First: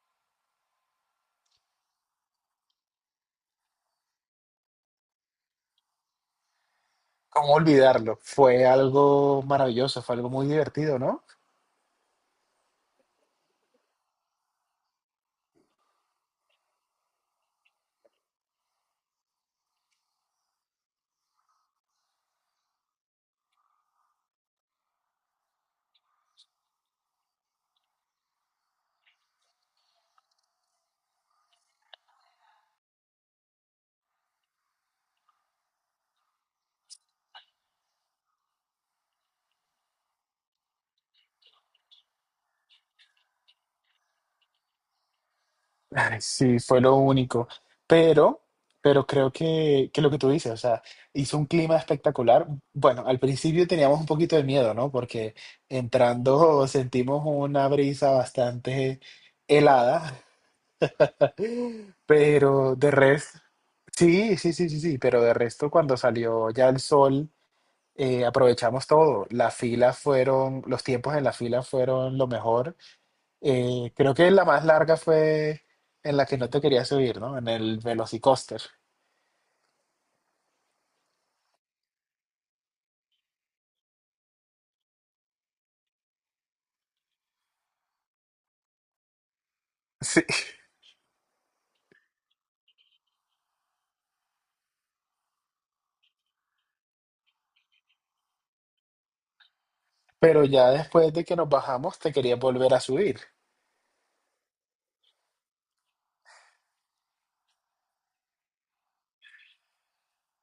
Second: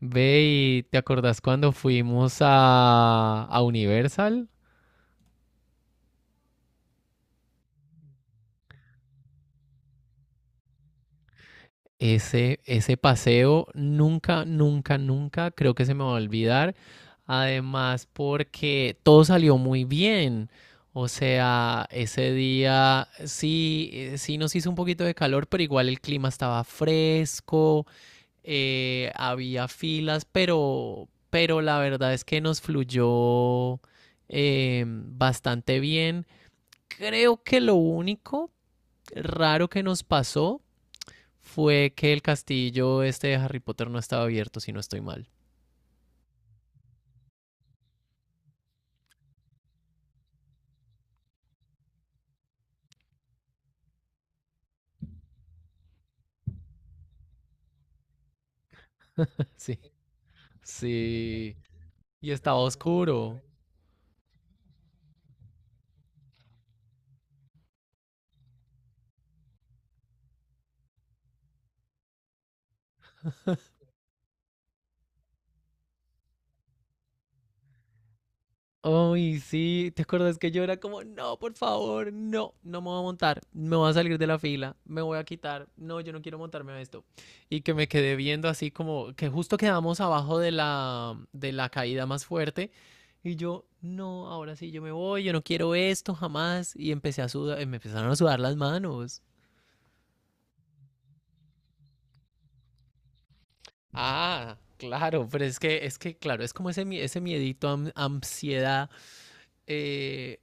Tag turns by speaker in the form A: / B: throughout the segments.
A: Ve y te acordás cuando fuimos a Universal.
B: ¿Cómo olvidarlo? Fue algo maravilloso, fue algo muy divertido, ¿no?
A: Ese paseo nunca creo que se me va a olvidar. Además, porque todo salió muy bien. O sea, ese día sí, sí nos hizo un poquito de calor, pero igual el clima estaba fresco, había filas, pero la verdad es que nos fluyó bastante bien. Creo que lo único raro que nos pasó fue que el castillo este de Harry Potter no estaba abierto, si no estoy mal.
B: Ay, sí, fue lo único. Pero, pero creo que lo que tú dices, o sea, hizo un clima espectacular. Bueno, al principio teníamos un poquito de miedo, ¿no? Porque entrando sentimos una brisa bastante
A: Sí,
B: helada,
A: sí. Y estaba
B: pero de resto,
A: oscuro.
B: sí, sí, sí, sí, sí, pero de resto cuando salió ya el sol, aprovechamos todo. Los tiempos en la fila fueron lo mejor. Creo que la más larga fue en la que no te quería subir, ¿no? En el Velocicoaster.
A: Ay, sí, ¿te acuerdas que yo era como, no, por favor, no, no me voy a montar, me voy a salir de la fila, me voy a quitar, no, yo no quiero montarme a esto? Y que me quedé viendo así como que justo quedamos
B: Sí.
A: abajo de la caída más fuerte. Y yo, no, ahora sí yo me voy, yo no quiero esto jamás. Y empecé a sudar, me empezaron a sudar las manos.
B: Pero ya después de que nos bajamos, te quería volver a subir.
A: Ah, claro, pero es que, claro, es como ese, ese miedito, ansiedad. eh,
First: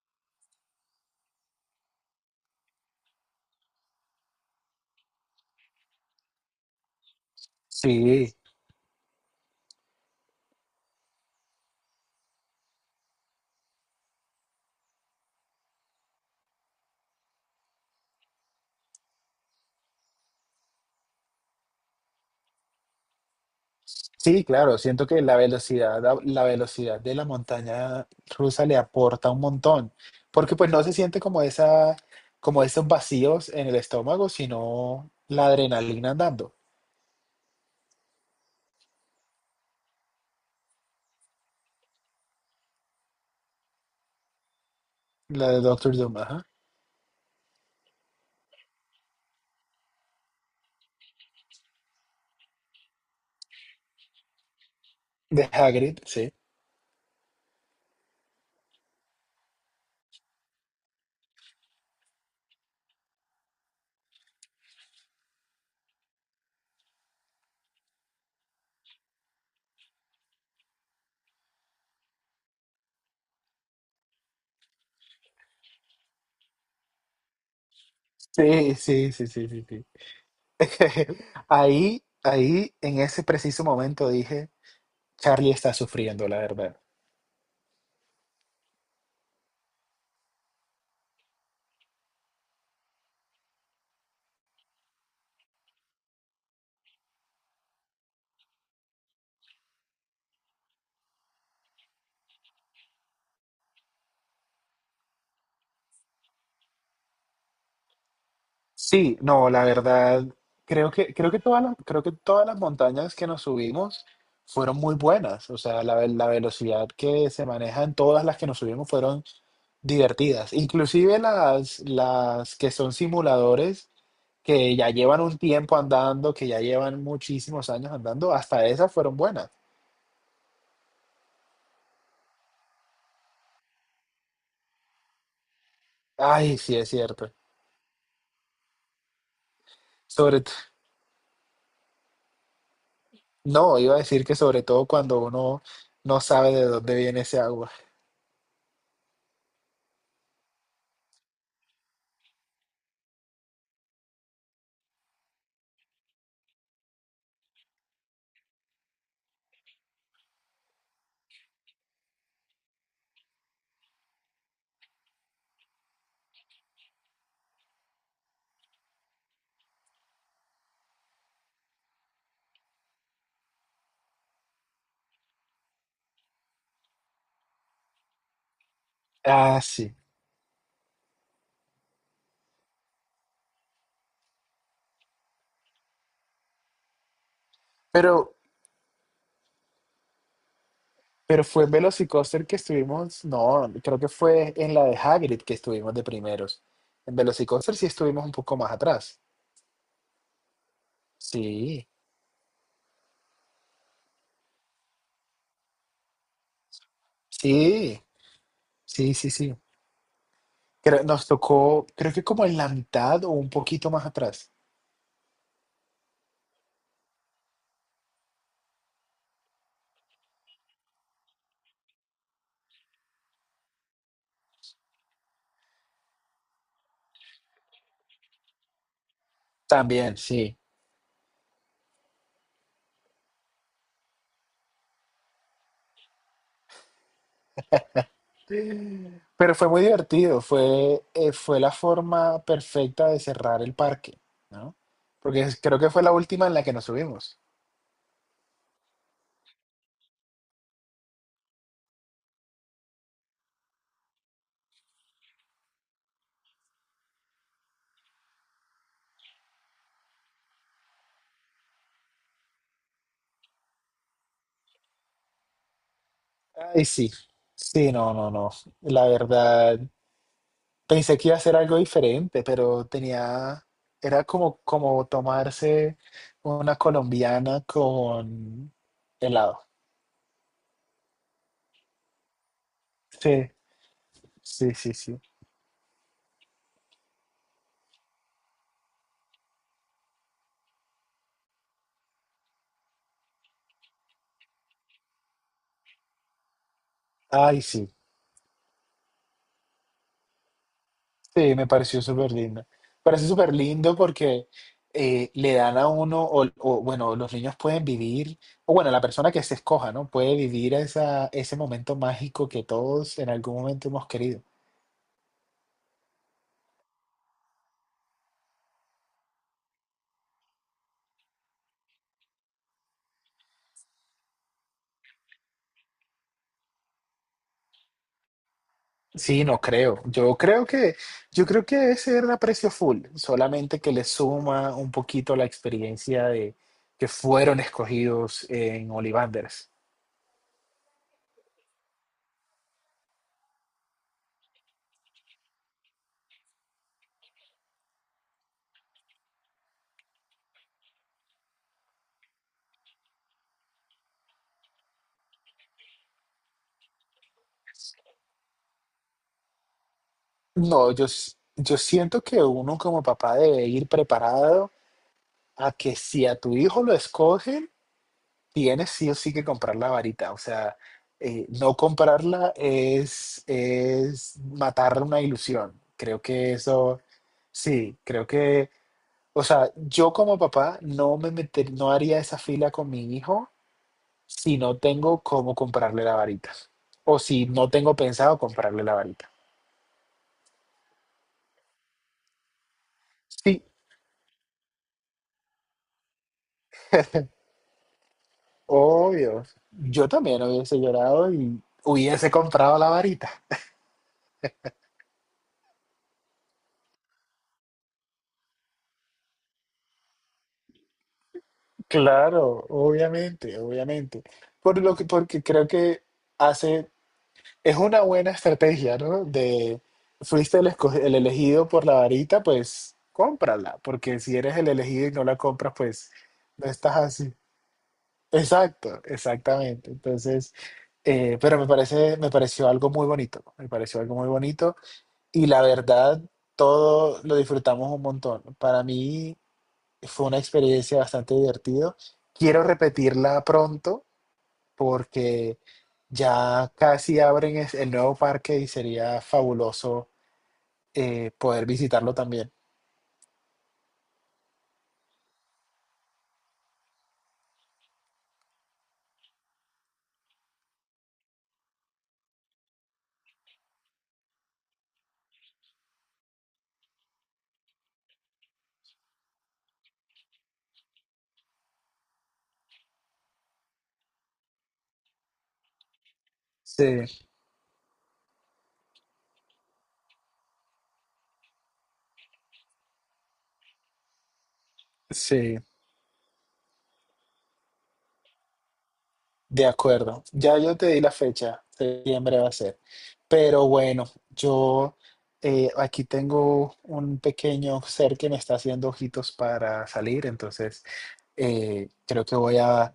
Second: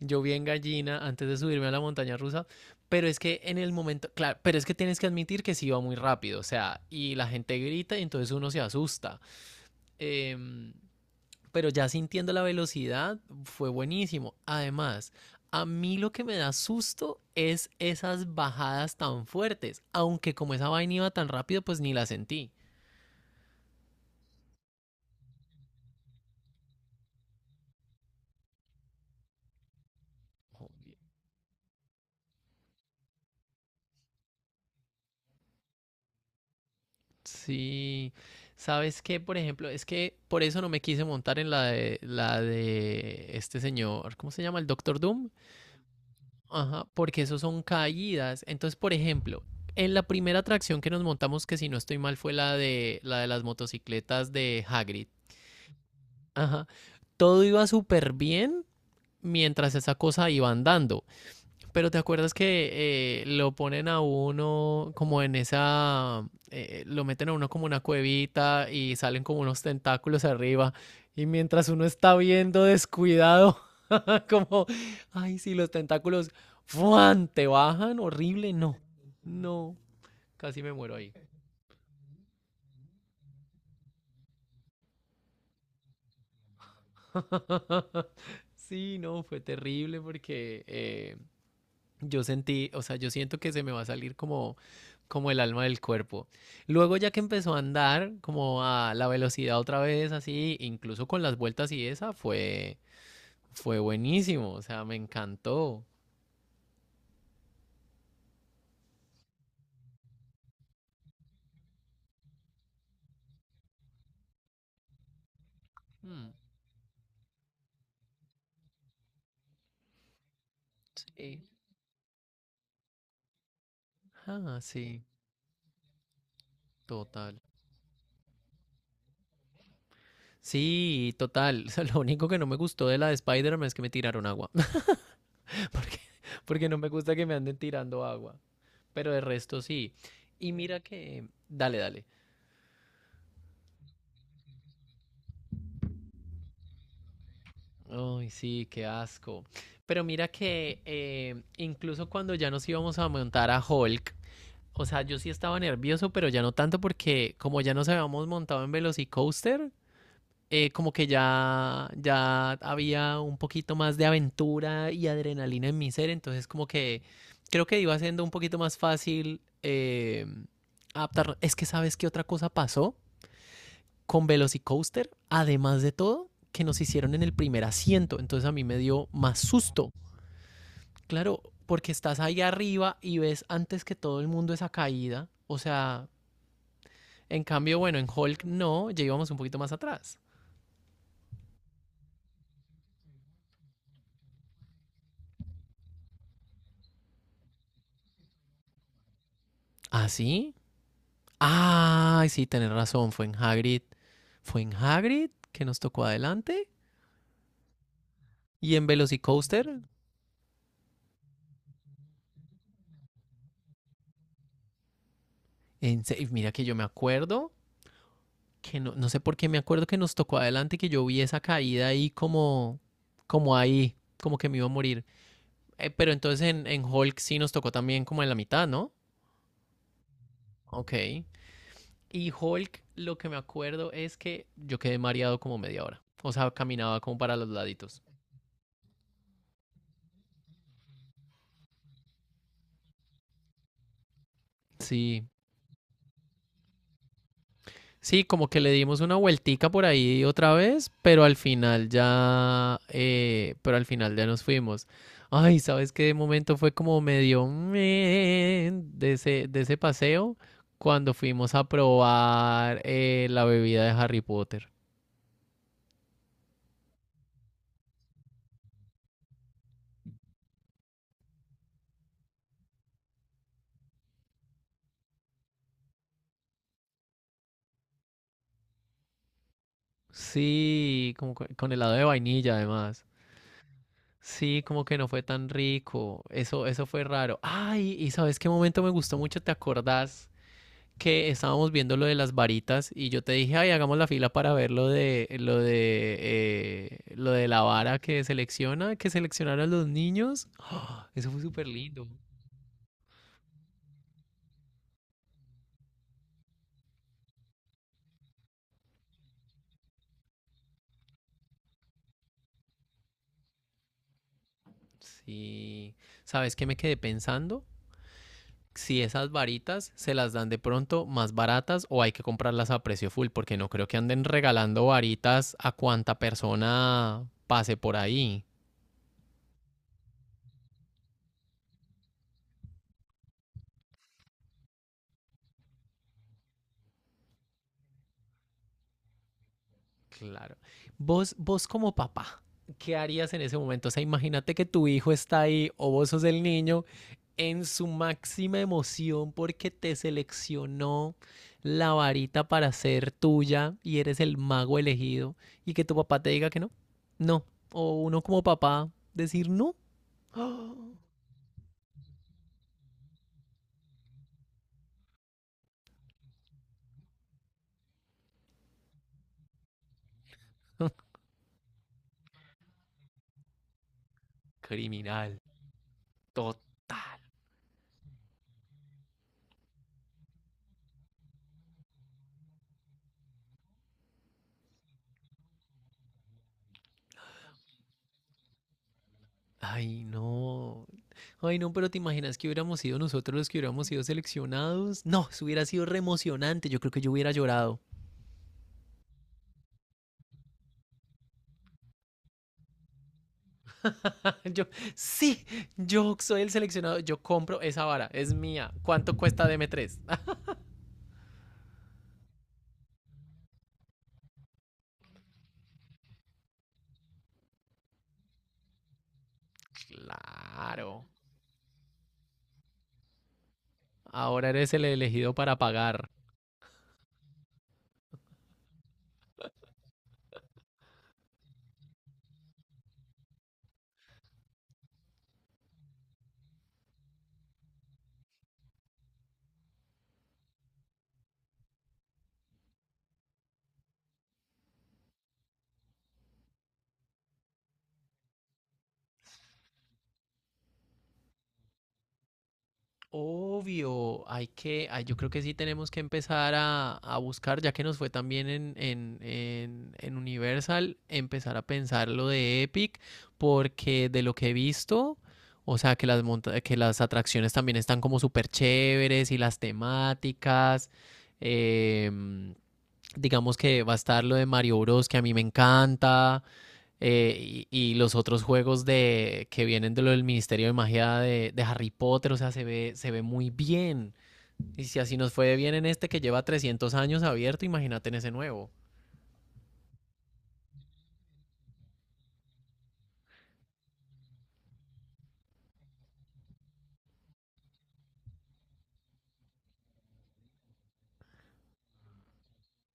A: Yo vi en gallina antes de subirme a la montaña rusa, pero es que en el momento, claro, pero es que tienes que admitir que sí iba muy rápido, o sea, y la gente grita y entonces
B: Sí,
A: uno se asusta. Em, pero ya sintiendo la velocidad fue buenísimo. Además, a mí lo que me da susto es esas bajadas tan fuertes, aunque como esa vaina iba tan rápido, pues ni la sentí.
B: sí, claro, siento que la velocidad de la montaña rusa le aporta un montón, porque pues no se siente como esa, como esos vacíos en el estómago, sino la adrenalina andando,
A: Sí, ¿sabes qué? Por ejemplo, es que por eso no me quise montar en la de este señor, ¿cómo se llama? El Doctor Doom.
B: la de Doctor Doom, ajá,
A: Ajá, porque eso son caídas. Entonces, por ejemplo, en la primera atracción que nos montamos, que si no estoy mal, fue la de las motocicletas de Hagrid.
B: de Hagrid, sí.
A: Ajá, todo iba súper bien mientras esa cosa iba andando. Pero te acuerdas que lo ponen a uno como en esa, lo meten a uno como una cuevita y salen como unos tentáculos arriba, y mientras uno está viendo descuidado, como, ay, si los tentáculos, ¡fuan! Te bajan, horrible,
B: Sí,
A: no,
B: sí, sí, sí, sí,
A: no,
B: sí.
A: casi me muero ahí.
B: Ahí, ahí, en ese preciso momento dije, Charlie está sufriendo, la verdad.
A: Sí, no, fue terrible porque yo sentí, o sea, yo siento que se me va a salir como, como el alma del cuerpo. Luego ya que empezó a andar como a la velocidad otra vez, así, incluso con las vueltas y esa, fue, fue buenísimo, o sea, me encantó.
B: Sí, no, la verdad, creo que todas las montañas que nos subimos fueron muy buenas. O sea, la
A: Mm,
B: velocidad que se maneja en todas las que nos subimos fueron divertidas. Inclusive
A: sí.
B: las que son simuladores,
A: Ah,
B: que ya
A: sí,
B: llevan un tiempo andando, que ya llevan
A: total.
B: muchísimos años andando, hasta esas fueron buenas.
A: Sí, total. O sea, lo único que no me gustó de la de Spider-Man es que me tiraron agua. Porque,
B: Ay,
A: porque
B: sí,
A: no me
B: es
A: gusta que
B: cierto.
A: me anden tirando agua. Pero de resto sí.
B: Sobre,
A: Y mira que... Dale, dale.
B: No, iba a decir que sobre todo cuando uno no sabe de dónde viene ese agua.
A: Ay, sí, qué asco. Pero mira que incluso cuando ya nos íbamos a montar a Hulk, o sea, yo sí estaba nervioso, pero ya no tanto porque como ya nos habíamos montado en Velocicoaster, como que ya había un poquito más de aventura y adrenalina en mi ser, entonces como que creo que iba siendo un poquito más fácil adaptarlo. Es que sabes qué otra cosa pasó con Velocicoaster, además de todo, que nos hicieron en el primer asiento. Entonces a mí me dio más
B: Ah,
A: susto.
B: sí.
A: Claro, porque estás ahí arriba y ves antes que todo el mundo esa caída. O sea, en cambio, bueno, en
B: Pero,
A: Hulk no, ya íbamos un poquito más atrás.
B: pero fue en Velocicoaster que estuvimos, no, creo que fue en la de Hagrid que estuvimos de primeros. En Velocicoaster sí estuvimos un poco más atrás.
A: ¿Ah, sí?
B: Sí,
A: Ay, sí, tenés razón, fue en Hagrid. Fue en Hagrid que nos tocó adelante.
B: sí,
A: Y en
B: sí, sí, sí.
A: Velocicoaster,
B: Creo- nos tocó, creo que como en la mitad o un poquito más atrás.
A: en mira que yo me acuerdo que no, no sé por qué me acuerdo que nos tocó adelante, que yo vi esa caída ahí como, como ahí, como que me iba a morir. Pero entonces en Hulk sí nos tocó también como en la mitad, ¿no?
B: También, sí.
A: Ok. Y Hulk, lo que me acuerdo es que yo quedé mareado como media hora. O sea, caminaba como para los laditos.
B: Pero fue muy divertido, fue la forma perfecta de cerrar el parque, ¿no?
A: Sí,
B: Porque es- creo que fue la última en la que nos subimos.
A: sí, como que le dimos una vueltica por ahí otra vez, pero al final ya, pero al final ya nos fuimos. Ay, ¿sabes qué? De momento fue como medio meh de ese paseo cuando fuimos a probar la bebida de Harry Potter.
B: Ay, sí, sí, no, no, no. La verdad, pensé que iba a ser algo diferente, pero tenía, era como, como tomarse una colombiana con helado.
A: Sí, como con helado de vainilla además.
B: Sí,
A: Sí,
B: sí,
A: como
B: sí,
A: que no
B: sí.
A: fue tan rico. Eso fue raro. Ay, ¿y sabes qué momento me gustó mucho? ¿Te acordás? Que estábamos viendo lo de las varitas y yo te dije, ay, hagamos la fila para ver lo de lo de la
B: Ay, sí.
A: vara que selecciona, que seleccionaron los niños. ¡Ah! Eso fue
B: Sí,
A: súper
B: me pareció
A: lindo.
B: súper lindo. Parece súper lindo porque le dan a uno, o, bueno, los niños pueden vivir, o bueno, la persona que se escoja, ¿no? Puede vivir esa, ese momento mágico que todos en algún momento hemos querido.
A: Sí. ¿Sabes qué me quedé pensando? Si esas varitas se las dan de pronto más baratas o hay que comprarlas a precio full, porque no creo que anden regalando varitas a cuanta persona pase por ahí.
B: Sí, no creo. Yo creo que debe ser a precio full, solamente que le suma un poquito la experiencia de que fueron escogidos en Ollivanders.
A: Claro. Vos como papá, ¿qué harías en ese momento? O sea, imagínate que tu hijo está ahí o vos sos el niño en su máxima emoción porque te seleccionó la varita para ser tuya y eres el mago elegido, y que tu papá te diga que no. No. O uno como papá decir no.
B: No, yo, s- yo siento que uno como papá debe ir preparado a que si a tu hijo lo escogen, tienes sí o sí que comprar la varita. O sea, no comprarla es matar una
A: Criminal.
B: ilusión. Creo que eso,
A: Total.
B: sí, creo que, o sea, yo como papá no me meter, no haría esa fila con mi hijo si no tengo cómo comprarle la varita. O si no tengo pensado comprarle la varita.
A: Ay, no. Ay, no, pero ¿te imaginas que hubiéramos sido nosotros los que
B: Sí,
A: hubiéramos sido seleccionados? No, eso hubiera sido re emocionante. Yo creo que yo hubiera llorado.
B: obvio. Yo también hubiese llorado y hubiese comprado la varita.
A: Yo, sí, yo soy el seleccionado. Yo compro esa vara, es mía. ¿Cuánto cuesta dm tres?
B: Claro, obviamente, obviamente. Por lo que, porque creo que hace, es una buena estrategia, ¿no? De, fuiste el, esco-
A: Claro.
B: el elegido por la varita, pues cómprala, porque si
A: Ahora
B: eres el
A: eres el
B: elegido y no
A: elegido
B: la
A: para
B: compras,
A: pagar.
B: pues no estás así. Exacto, exactamente. Entonces, pero me parece, me pareció algo muy bonito, me pareció algo muy bonito y la verdad, todo lo disfrutamos un montón. Para mí fue una experiencia bastante divertida. Quiero repetirla pronto porque ya casi abren es- el nuevo parque y sería fabuloso poder visitarlo también.
A: Obvio, hay que, ay, yo creo que sí tenemos que empezar a buscar, ya que nos fue también en Universal, empezar a pensar lo de Epic, porque de lo que he visto, o sea, que que las atracciones también están como súper chéveres y las temáticas, em, digamos que va a estar lo de Mario Bros, que a mí me encanta,
B: Sí,
A: y los otros juegos de, que vienen de lo del Ministerio de Magia de Harry Potter, o sea, se ve muy bien. Y si así nos fue
B: sí,
A: bien en este que lleva 300 años abierto, imagínate en ese nuevo.
B: de acuerdo. Ya yo te di la fecha, septiembre va a ser. Pero bueno, yo aquí tengo un pequeño ser que me está haciendo ojitos para salir, entonces creo que voy a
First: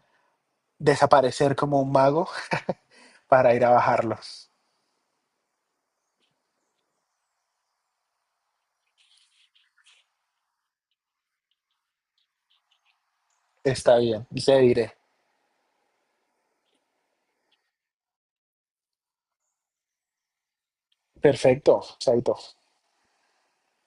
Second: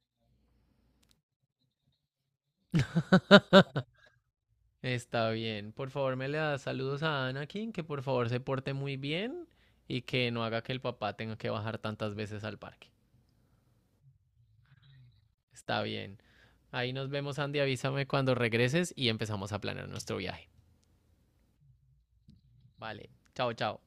B: desaparecer como un mago para ir a bajarlo.
A: Está bien. Por favor, me le das saludos a Anakin, que por favor se porte muy bien y que no haga que el papá tenga que bajar tantas veces al parque.
B: Está bien, le diré.
A: Está bien. Ahí nos vemos, Andy. Avísame cuando regreses y empezamos a planear nuestro viaje.
B: Perfecto, Chaito.
A: Vale. Chao, chao.